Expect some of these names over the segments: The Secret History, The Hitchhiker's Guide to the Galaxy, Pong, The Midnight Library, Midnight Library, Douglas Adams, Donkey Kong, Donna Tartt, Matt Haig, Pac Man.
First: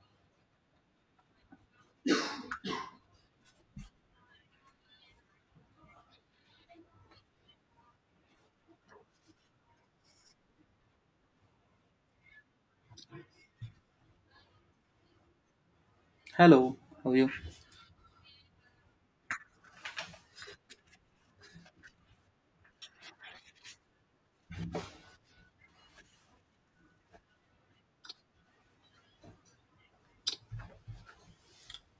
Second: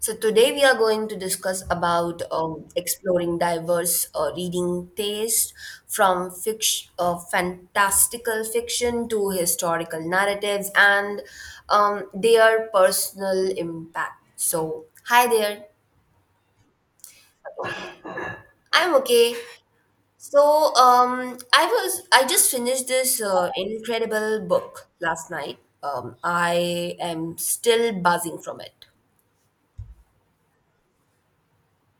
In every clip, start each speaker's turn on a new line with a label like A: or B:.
A: So today we are going to discuss about exploring diverse reading taste from fiction, fantastical fiction to historical narratives and their personal impact. So hi there,
B: Hello, how are you?
A: I'm okay. So I just finished this incredible book last night. I am still buzzing from it.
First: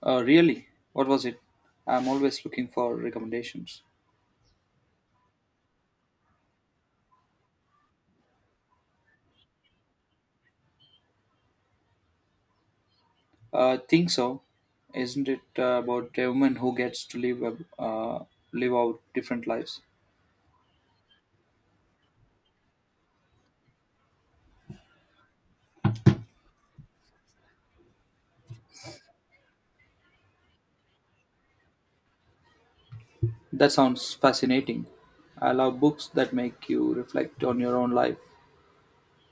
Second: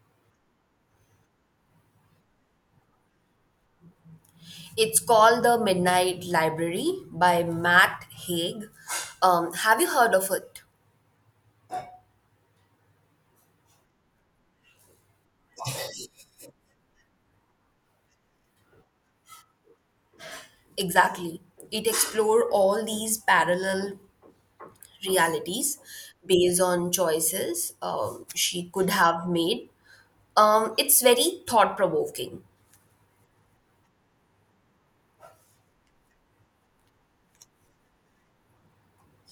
B: Really? What was it? I'm always looking for recommendations.
A: It's called The Midnight Library by Matt Haig. Have you heard of it?
B: Think so, isn't it about a woman who gets to live out different lives?
A: Exactly. It explores all these parallel realities based on choices she could have made. It's very thought provoking.
B: That sounds fascinating. I love books that make you reflect on your own life.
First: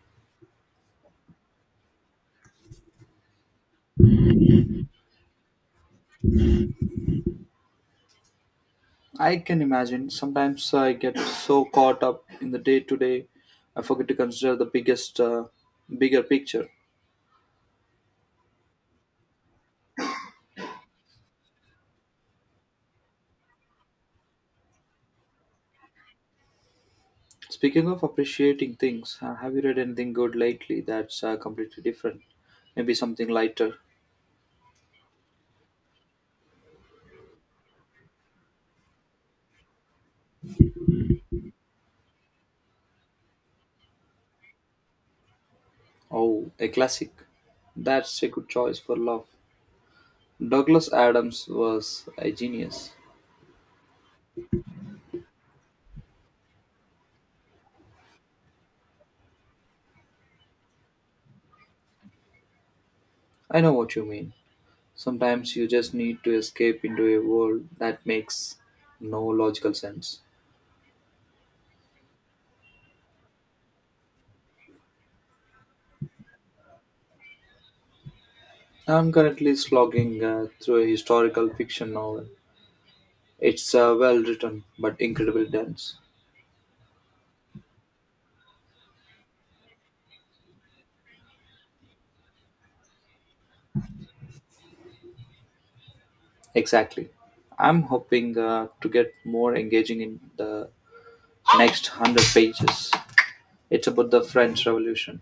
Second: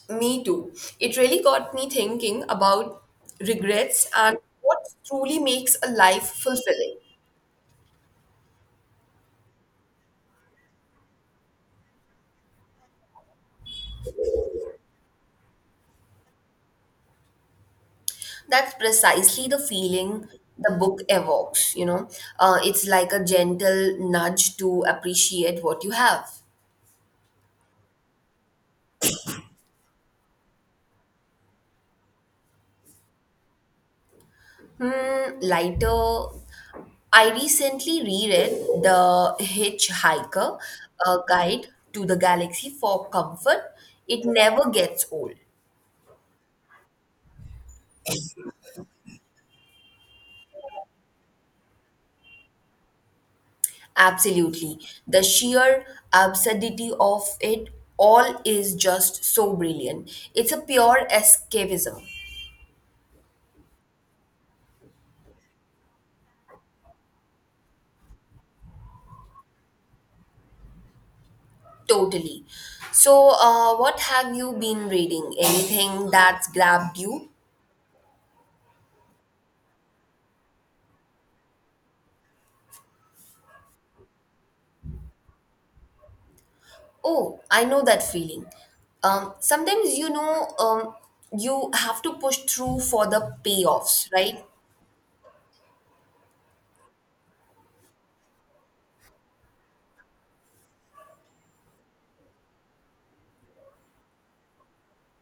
A: Me too. It really got me thinking about regrets and what truly makes a life fulfilling.
B: I can imagine. Sometimes I get so caught up in the day to day, I forget to consider the bigger picture.
A: That's precisely the feeling the book evokes. It's like a gentle nudge to appreciate what you have.
B: Speaking of appreciating things, have you read anything good lately that's completely different? Maybe something lighter.
A: Hmm, lighter. I recently reread The Hitchhiker, a guide to the galaxy for comfort. It never gets old.
B: Oh, a classic. That's a good choice for love. Douglas Adams was a genius.
A: Absolutely. The sheer absurdity of it all is just so brilliant. It's a pure escapism.
B: I know what you mean. Sometimes you just need to escape into a world that makes no logical sense.
A: Totally. So, what have you been reading? Anything that's grabbed you?
B: I'm currently slogging through a historical fiction novel. It's well written but incredibly dense.
A: Oh, I know that feeling. Sometimes you have to push through for the payoffs, right?
B: Exactly. I'm hoping to get more engaging in the next 100 pages. It's about the French Revolution.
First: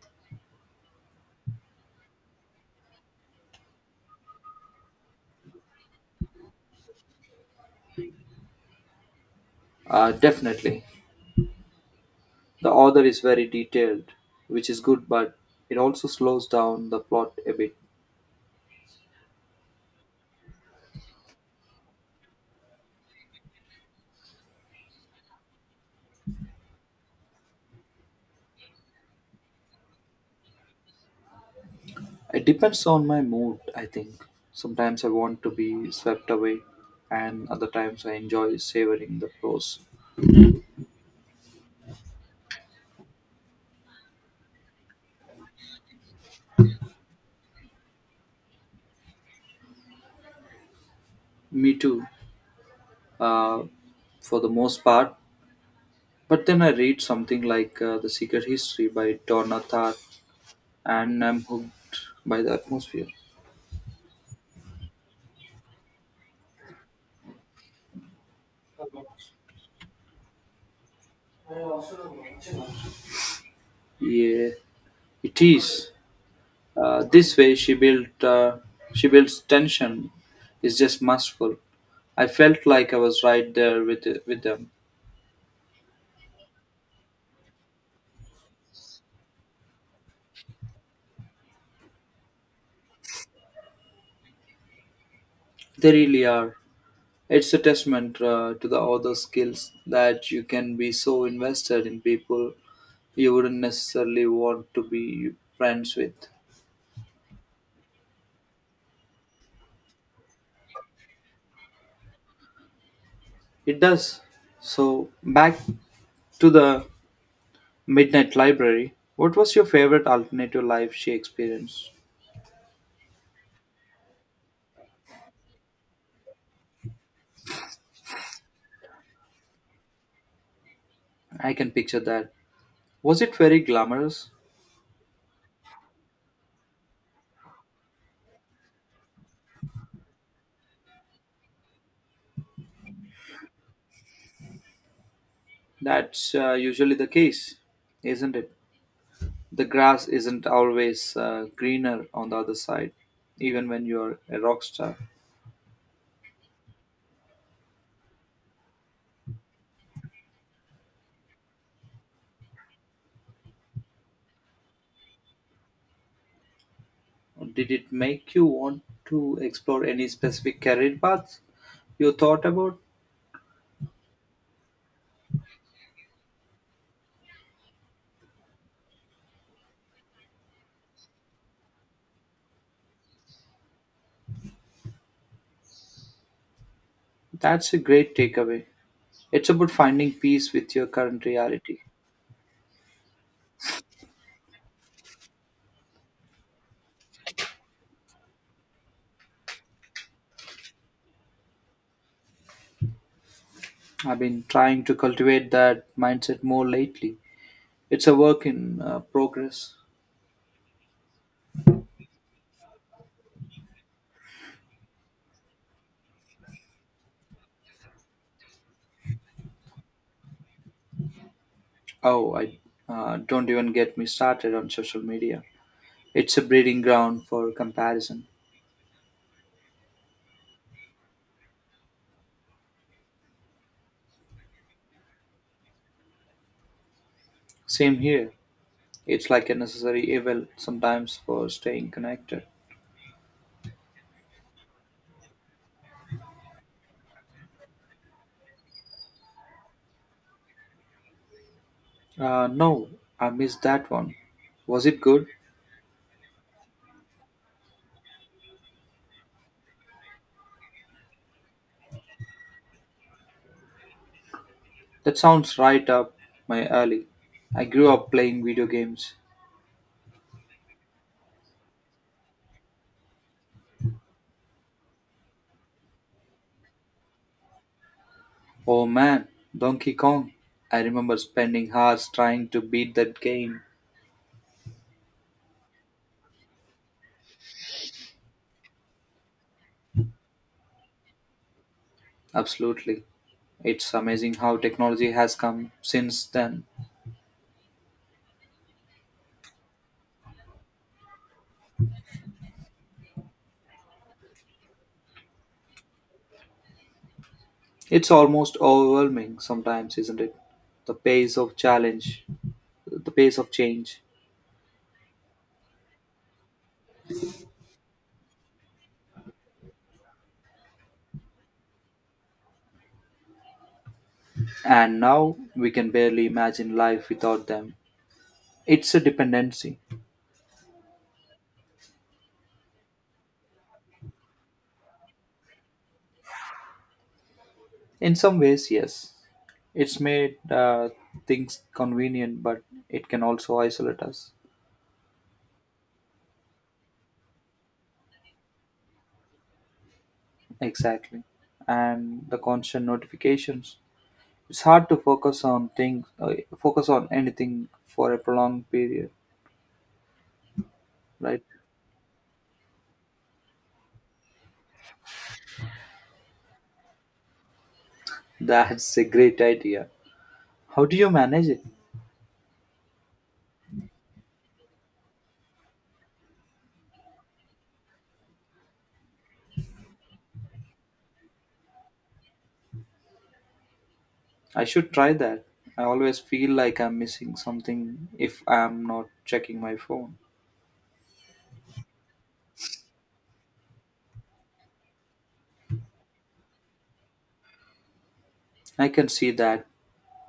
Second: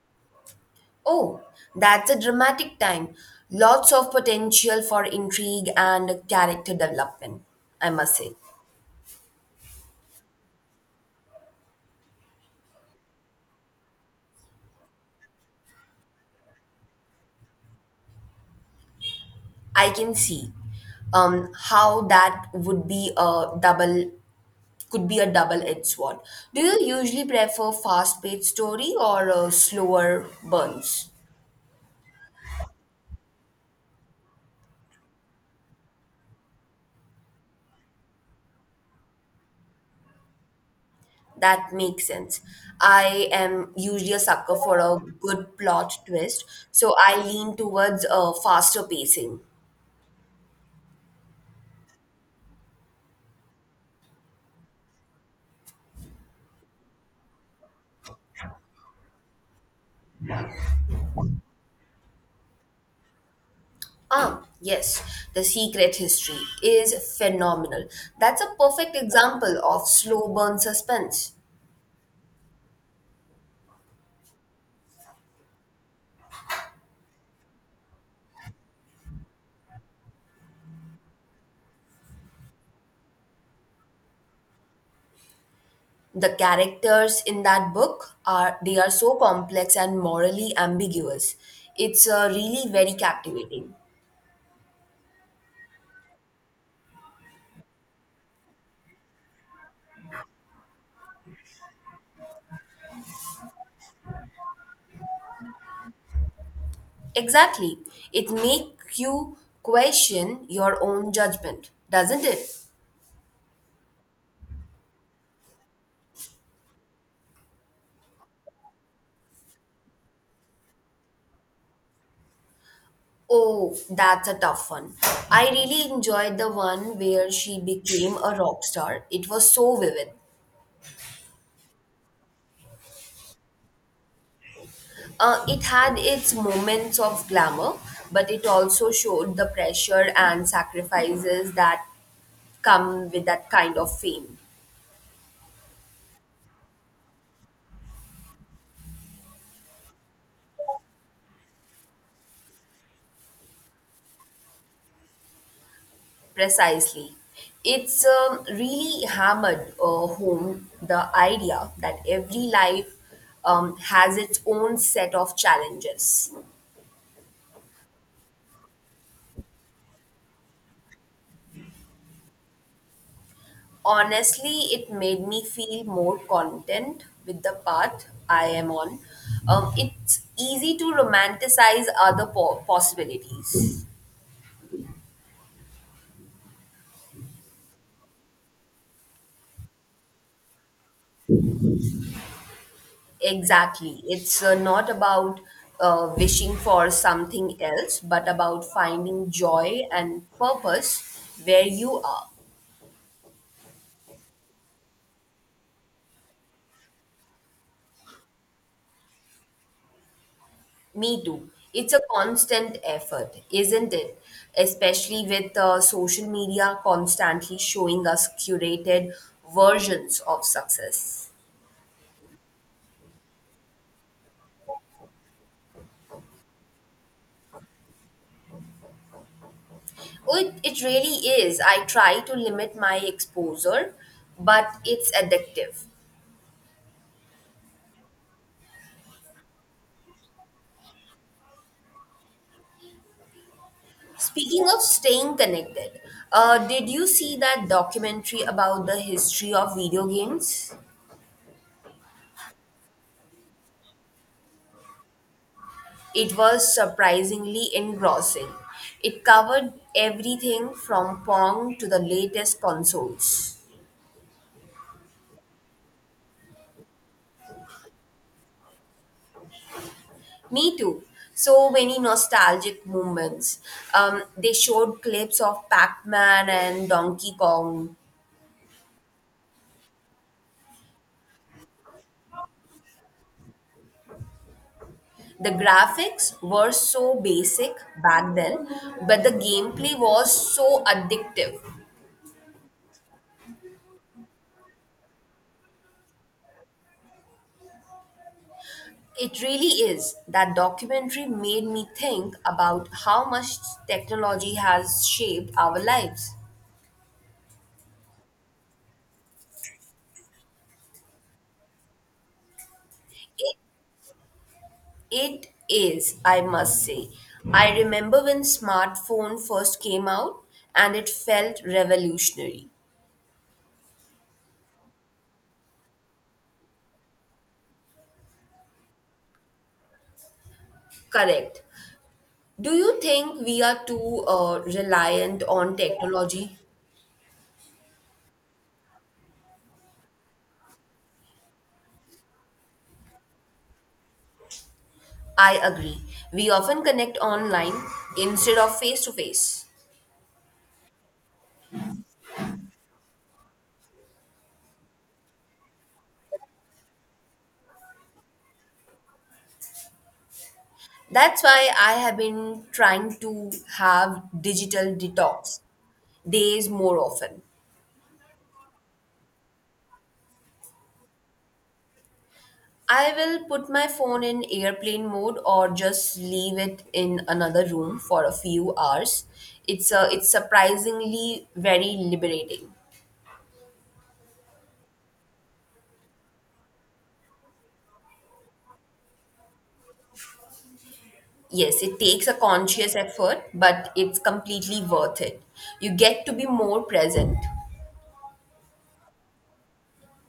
A: Oh, that's a dramatic time. Lots of potential for intrigue and character development, I must say.
B: Definitely. The author is very detailed, which is good, but it also slows down the plot a bit.
A: I can see how that would be a double could be a double-edged sword. Do you usually prefer fast-paced story or slower burns?
B: It depends on my mood, I think. Sometimes I want to be swept away, and other times I enjoy savoring the prose.
A: That makes sense. I am usually a sucker for a good plot twist, so I lean towards a faster pacing.
B: Me too, uh, for the most part. But then I read something like The Secret History by Donna Tartt and I'm hooked by the atmosphere.
A: Ah, yes, The Secret History is phenomenal. That's a perfect example of slow burn suspense.
B: Yeah, it is. This way she built She builds tension. It's just masterful. I felt like I was right there with them.
A: The characters in that book are they are so complex and morally ambiguous. It's really very captivating.
B: They really are. It's a testament to the author skills that you can be so invested in people you wouldn't necessarily want to be friends with.
A: Exactly. It makes you question your own judgment, doesn't it?
B: It does. So back to the Midnight Library. What was your favorite alternative life she experienced?
A: Oh, that's a tough one. I really enjoyed the one where she became a rock star. It was so vivid.
B: I can picture that. Was it very glamorous?
A: It had its moments of glamour, but it also showed the pressure and sacrifices that come with that kind of fame.
B: That's usually the case, isn't it? The grass isn't always greener on the other side, even when you're a rock star.
A: Precisely. It's really hammered home the idea that every life has its own set of challenges.
B: Did it make you want to explore any specific career paths you thought about?
A: Honestly, it made me feel more content with the path I am on. It's easy to romanticize other possibilities.
B: That's a great takeaway. It's about finding peace with your current reality.
A: Exactly. It's not about wishing for something else, but about finding joy and purpose where you are.
B: I've been trying to cultivate that mindset more lately. It's a work in progress.
A: Me too. It's a constant effort, isn't it? Especially with social media constantly showing us curated versions of success.
B: Oh, I don't even get me started on social media. It's a breeding ground for comparison.
A: Oh, it really is. I try to limit my exposure, but it's addictive.
B: Same here. It's like a necessary evil sometimes for staying connected.
A: Speaking of staying connected, did you see that documentary about the history of video games?
B: No, I missed that one. Was it good?
A: It was surprisingly engrossing. It covered everything from Pong to the latest consoles.
B: That sounds right up my alley. I grew up playing video games.
A: Me too. So many nostalgic moments. They showed clips of Pac Man and Donkey Kong.
B: Oh man, Donkey Kong. I remember spending hours trying to beat that game.
A: The graphics were so basic back then, but the gameplay was so addictive.
B: Absolutely. It's amazing how technology has come since then.
A: It really is. That documentary made me think about how much technology has shaped our lives.
B: It's almost overwhelming sometimes, isn't it? The pace of challenge, the pace of change.
A: It is, I must say. I remember when smartphone first came out and it felt revolutionary.
B: And now we can barely imagine life without them. It's a dependency.
A: Correct. Do you think we are too reliant on technology?
B: In some ways, yes. It's made things convenient, but it can also isolate us.
A: I agree. We often connect online instead of face to face.
B: Exactly. And the constant notifications it's hard to focus on anything for a prolonged period.
A: That's
B: Right,
A: why I have been trying to have digital detox days more often.
B: that's a great idea. How do you manage it?
A: I will put my phone in airplane mode or just leave it in another room for a few hours. It's surprisingly very liberating.
B: I should try that. I always feel like I'm missing something if I'm not checking my phone.
A: Yes, it takes a conscious effort, but it's completely worth it. You get to be more present.
B: I can see that.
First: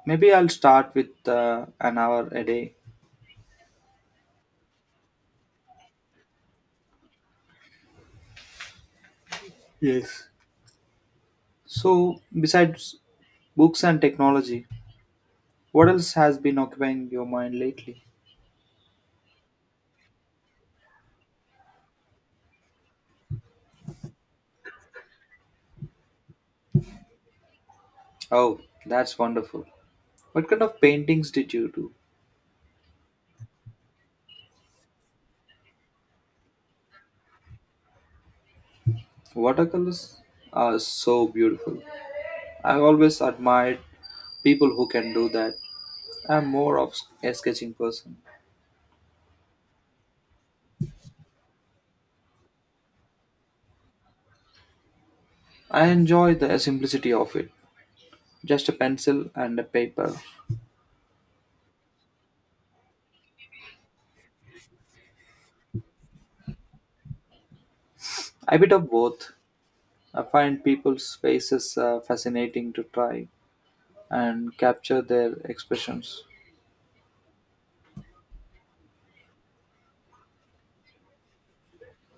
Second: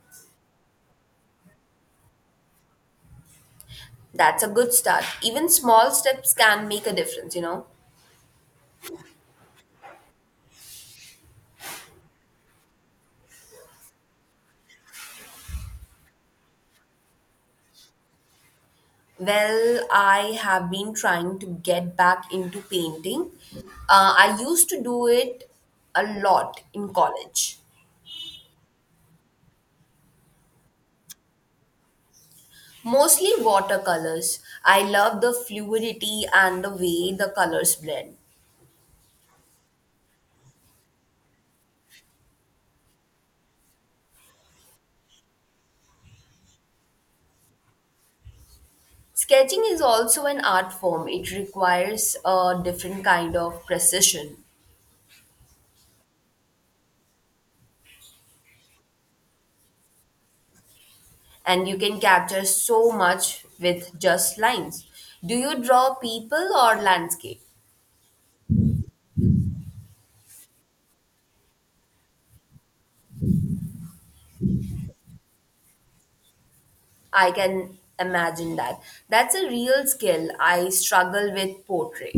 B: Maybe I'll start with an hour a day.
A: That's a good start. Even small steps can make a difference, you know.
B: Yes, so besides books and technology what else has been occupying your mind lately?
A: Well, I have been trying to get back into painting. Uh, I used to do it a lot in college.
B: Oh, that's wonderful. What kind of paintings did you do?
A: Mostly watercolors. I love the fluidity and the way the colors blend.
B: Watercolors are so beautiful. I always admired people who can do that. I'm more of a sketching person.
A: Sketching is also an art form. It requires a different kind of precision,
B: I enjoy the simplicity of it. Just a pencil and a paper.
A: and you can capture so much with just lines. Do you draw people or landscape?
B: A bit of both. I find people's faces fascinating to try and capture their expressions.
A: I can imagine that. That's a real skill. I struggle with portrait.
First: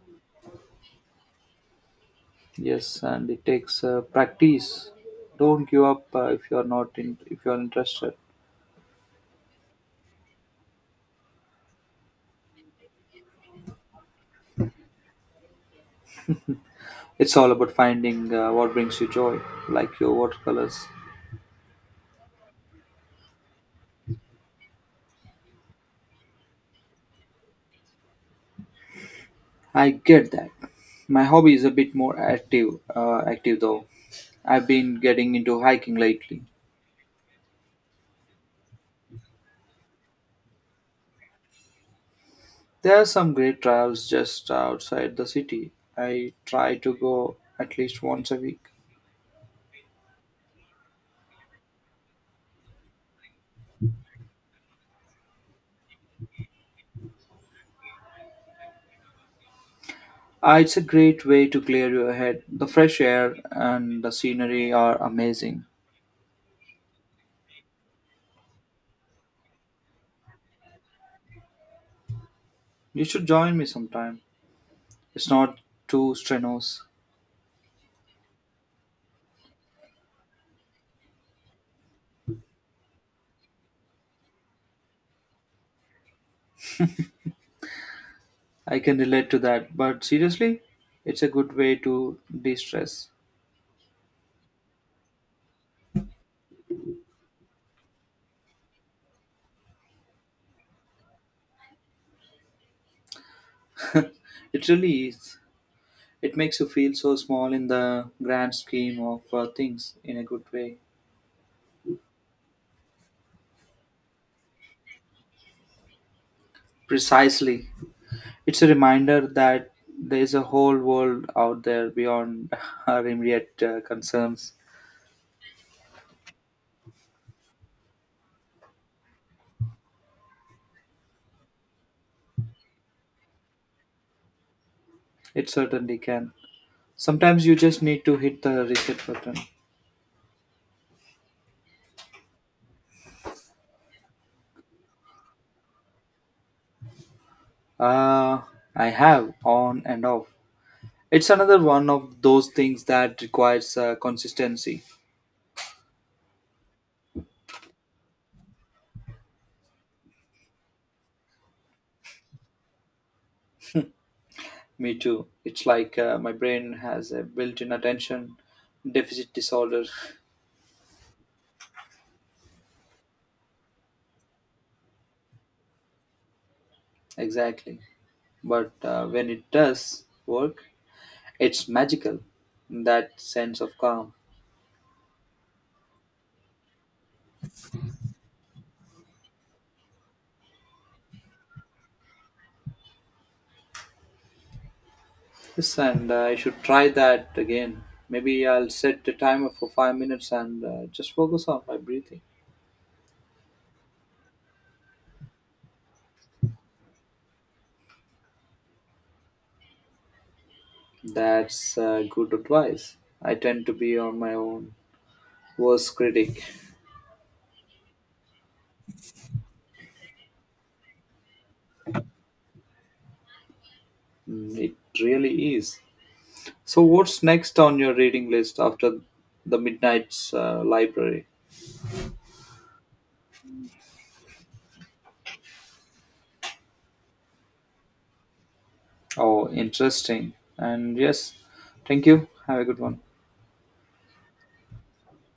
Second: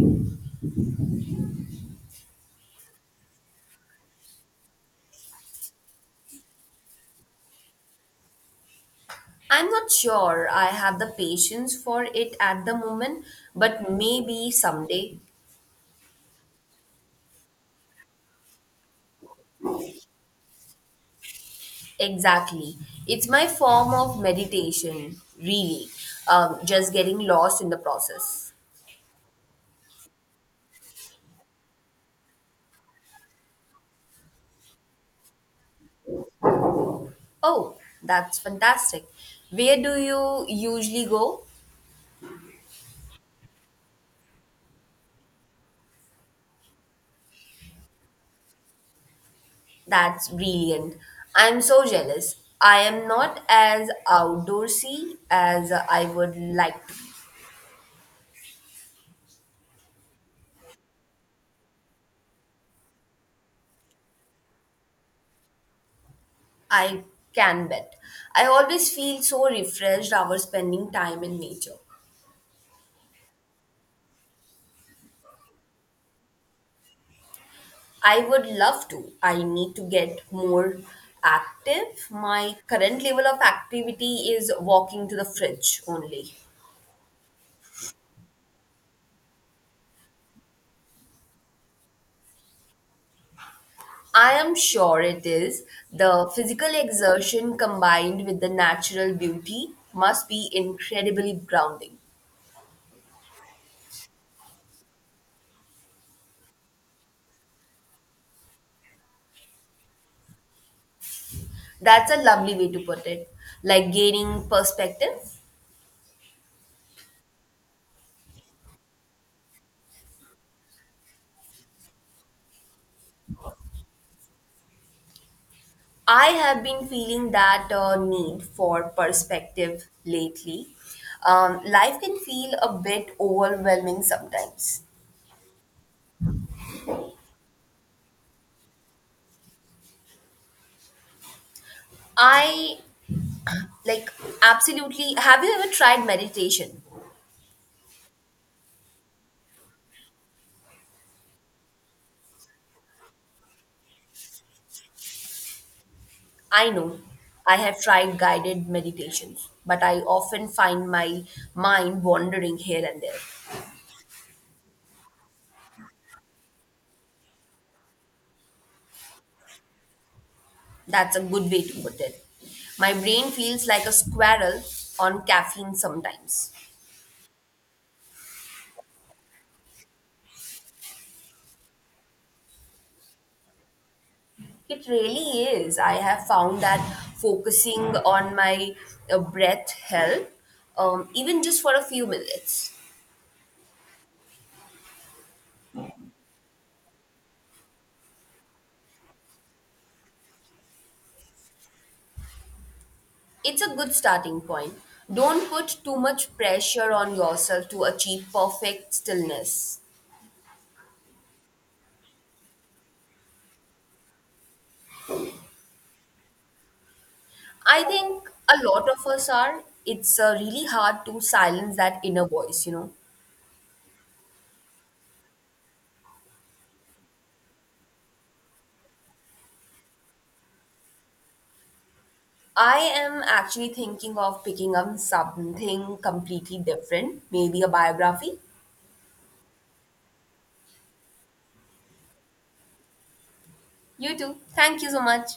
B: Yes, and it takes practice. Don't give up if you're interested.
A: I'm not sure I have the patience for it at the moment, but maybe someday.
B: It's all about finding what brings you joy, like your watercolors.
A: Exactly. It's my form of meditation, really. Just getting lost in the process.
B: I get that. My hobby is a bit more active though. I've been getting into hiking lately.
A: Oh, that's fantastic. Where do you usually go?
B: There are some great trails just outside the city. I try to go at least once a week.
A: That's brilliant. I'm so jealous. I am not as outdoorsy as I would like to.
B: It's a great way to clear your head. The fresh air and the scenery are amazing.
A: I can bet. I always feel so refreshed after spending time in nature.
B: You should join me sometime. It's not too strenuous.
A: I would love to. I need to get more active. My current level of activity is walking to the fridge only.
B: I can relate to that, but seriously, it's a good way to de stress.
A: I am sure it is. The physical exertion combined with the natural beauty must be incredibly grounding.
B: It really is. It makes you feel so small in the grand scheme of things in a good way.
A: That's a lovely way to put it. Like gaining perspective.
B: Precisely. It's a reminder that there is a whole world out there beyond our immediate concerns.
A: I have been feeling that need for perspective lately. Life can feel a bit overwhelming sometimes.
B: It certainly can. Sometimes you just need to hit the reset button.
A: I like absolutely. Have you ever tried meditation?
B: Uh, I have on and off. It's another one of those things that requires consistency.
A: I know I have tried guided meditations, but I often find my mind wandering here and there.
B: Me too. It's like my brain has a built in attention deficit disorder.
A: That's a good way to put it. My brain feels like a squirrel on caffeine sometimes.
B: Exactly. But when it does work, it's magical. That sense of calm.
A: It really is. I have found that focusing on my breath help, even just for a few minutes.
B: Yes, and I should try that again. Maybe I'll set the timer for 5 minutes and just focus on my breathing.
A: It's a good starting point. Don't put too much pressure on yourself to achieve perfect stillness.
B: That's good advice. I tend to be on my own worst critic.
A: I think a lot of us are. It's really hard to silence that inner voice, you know.
B: Mm, it really is. So, what's next on your reading list after the Midnight's Library?
A: I am actually thinking of picking up something completely different, maybe a biography.
B: Oh, interesting. And yes, thank you. Have a good one.
A: You too. Thank you so much.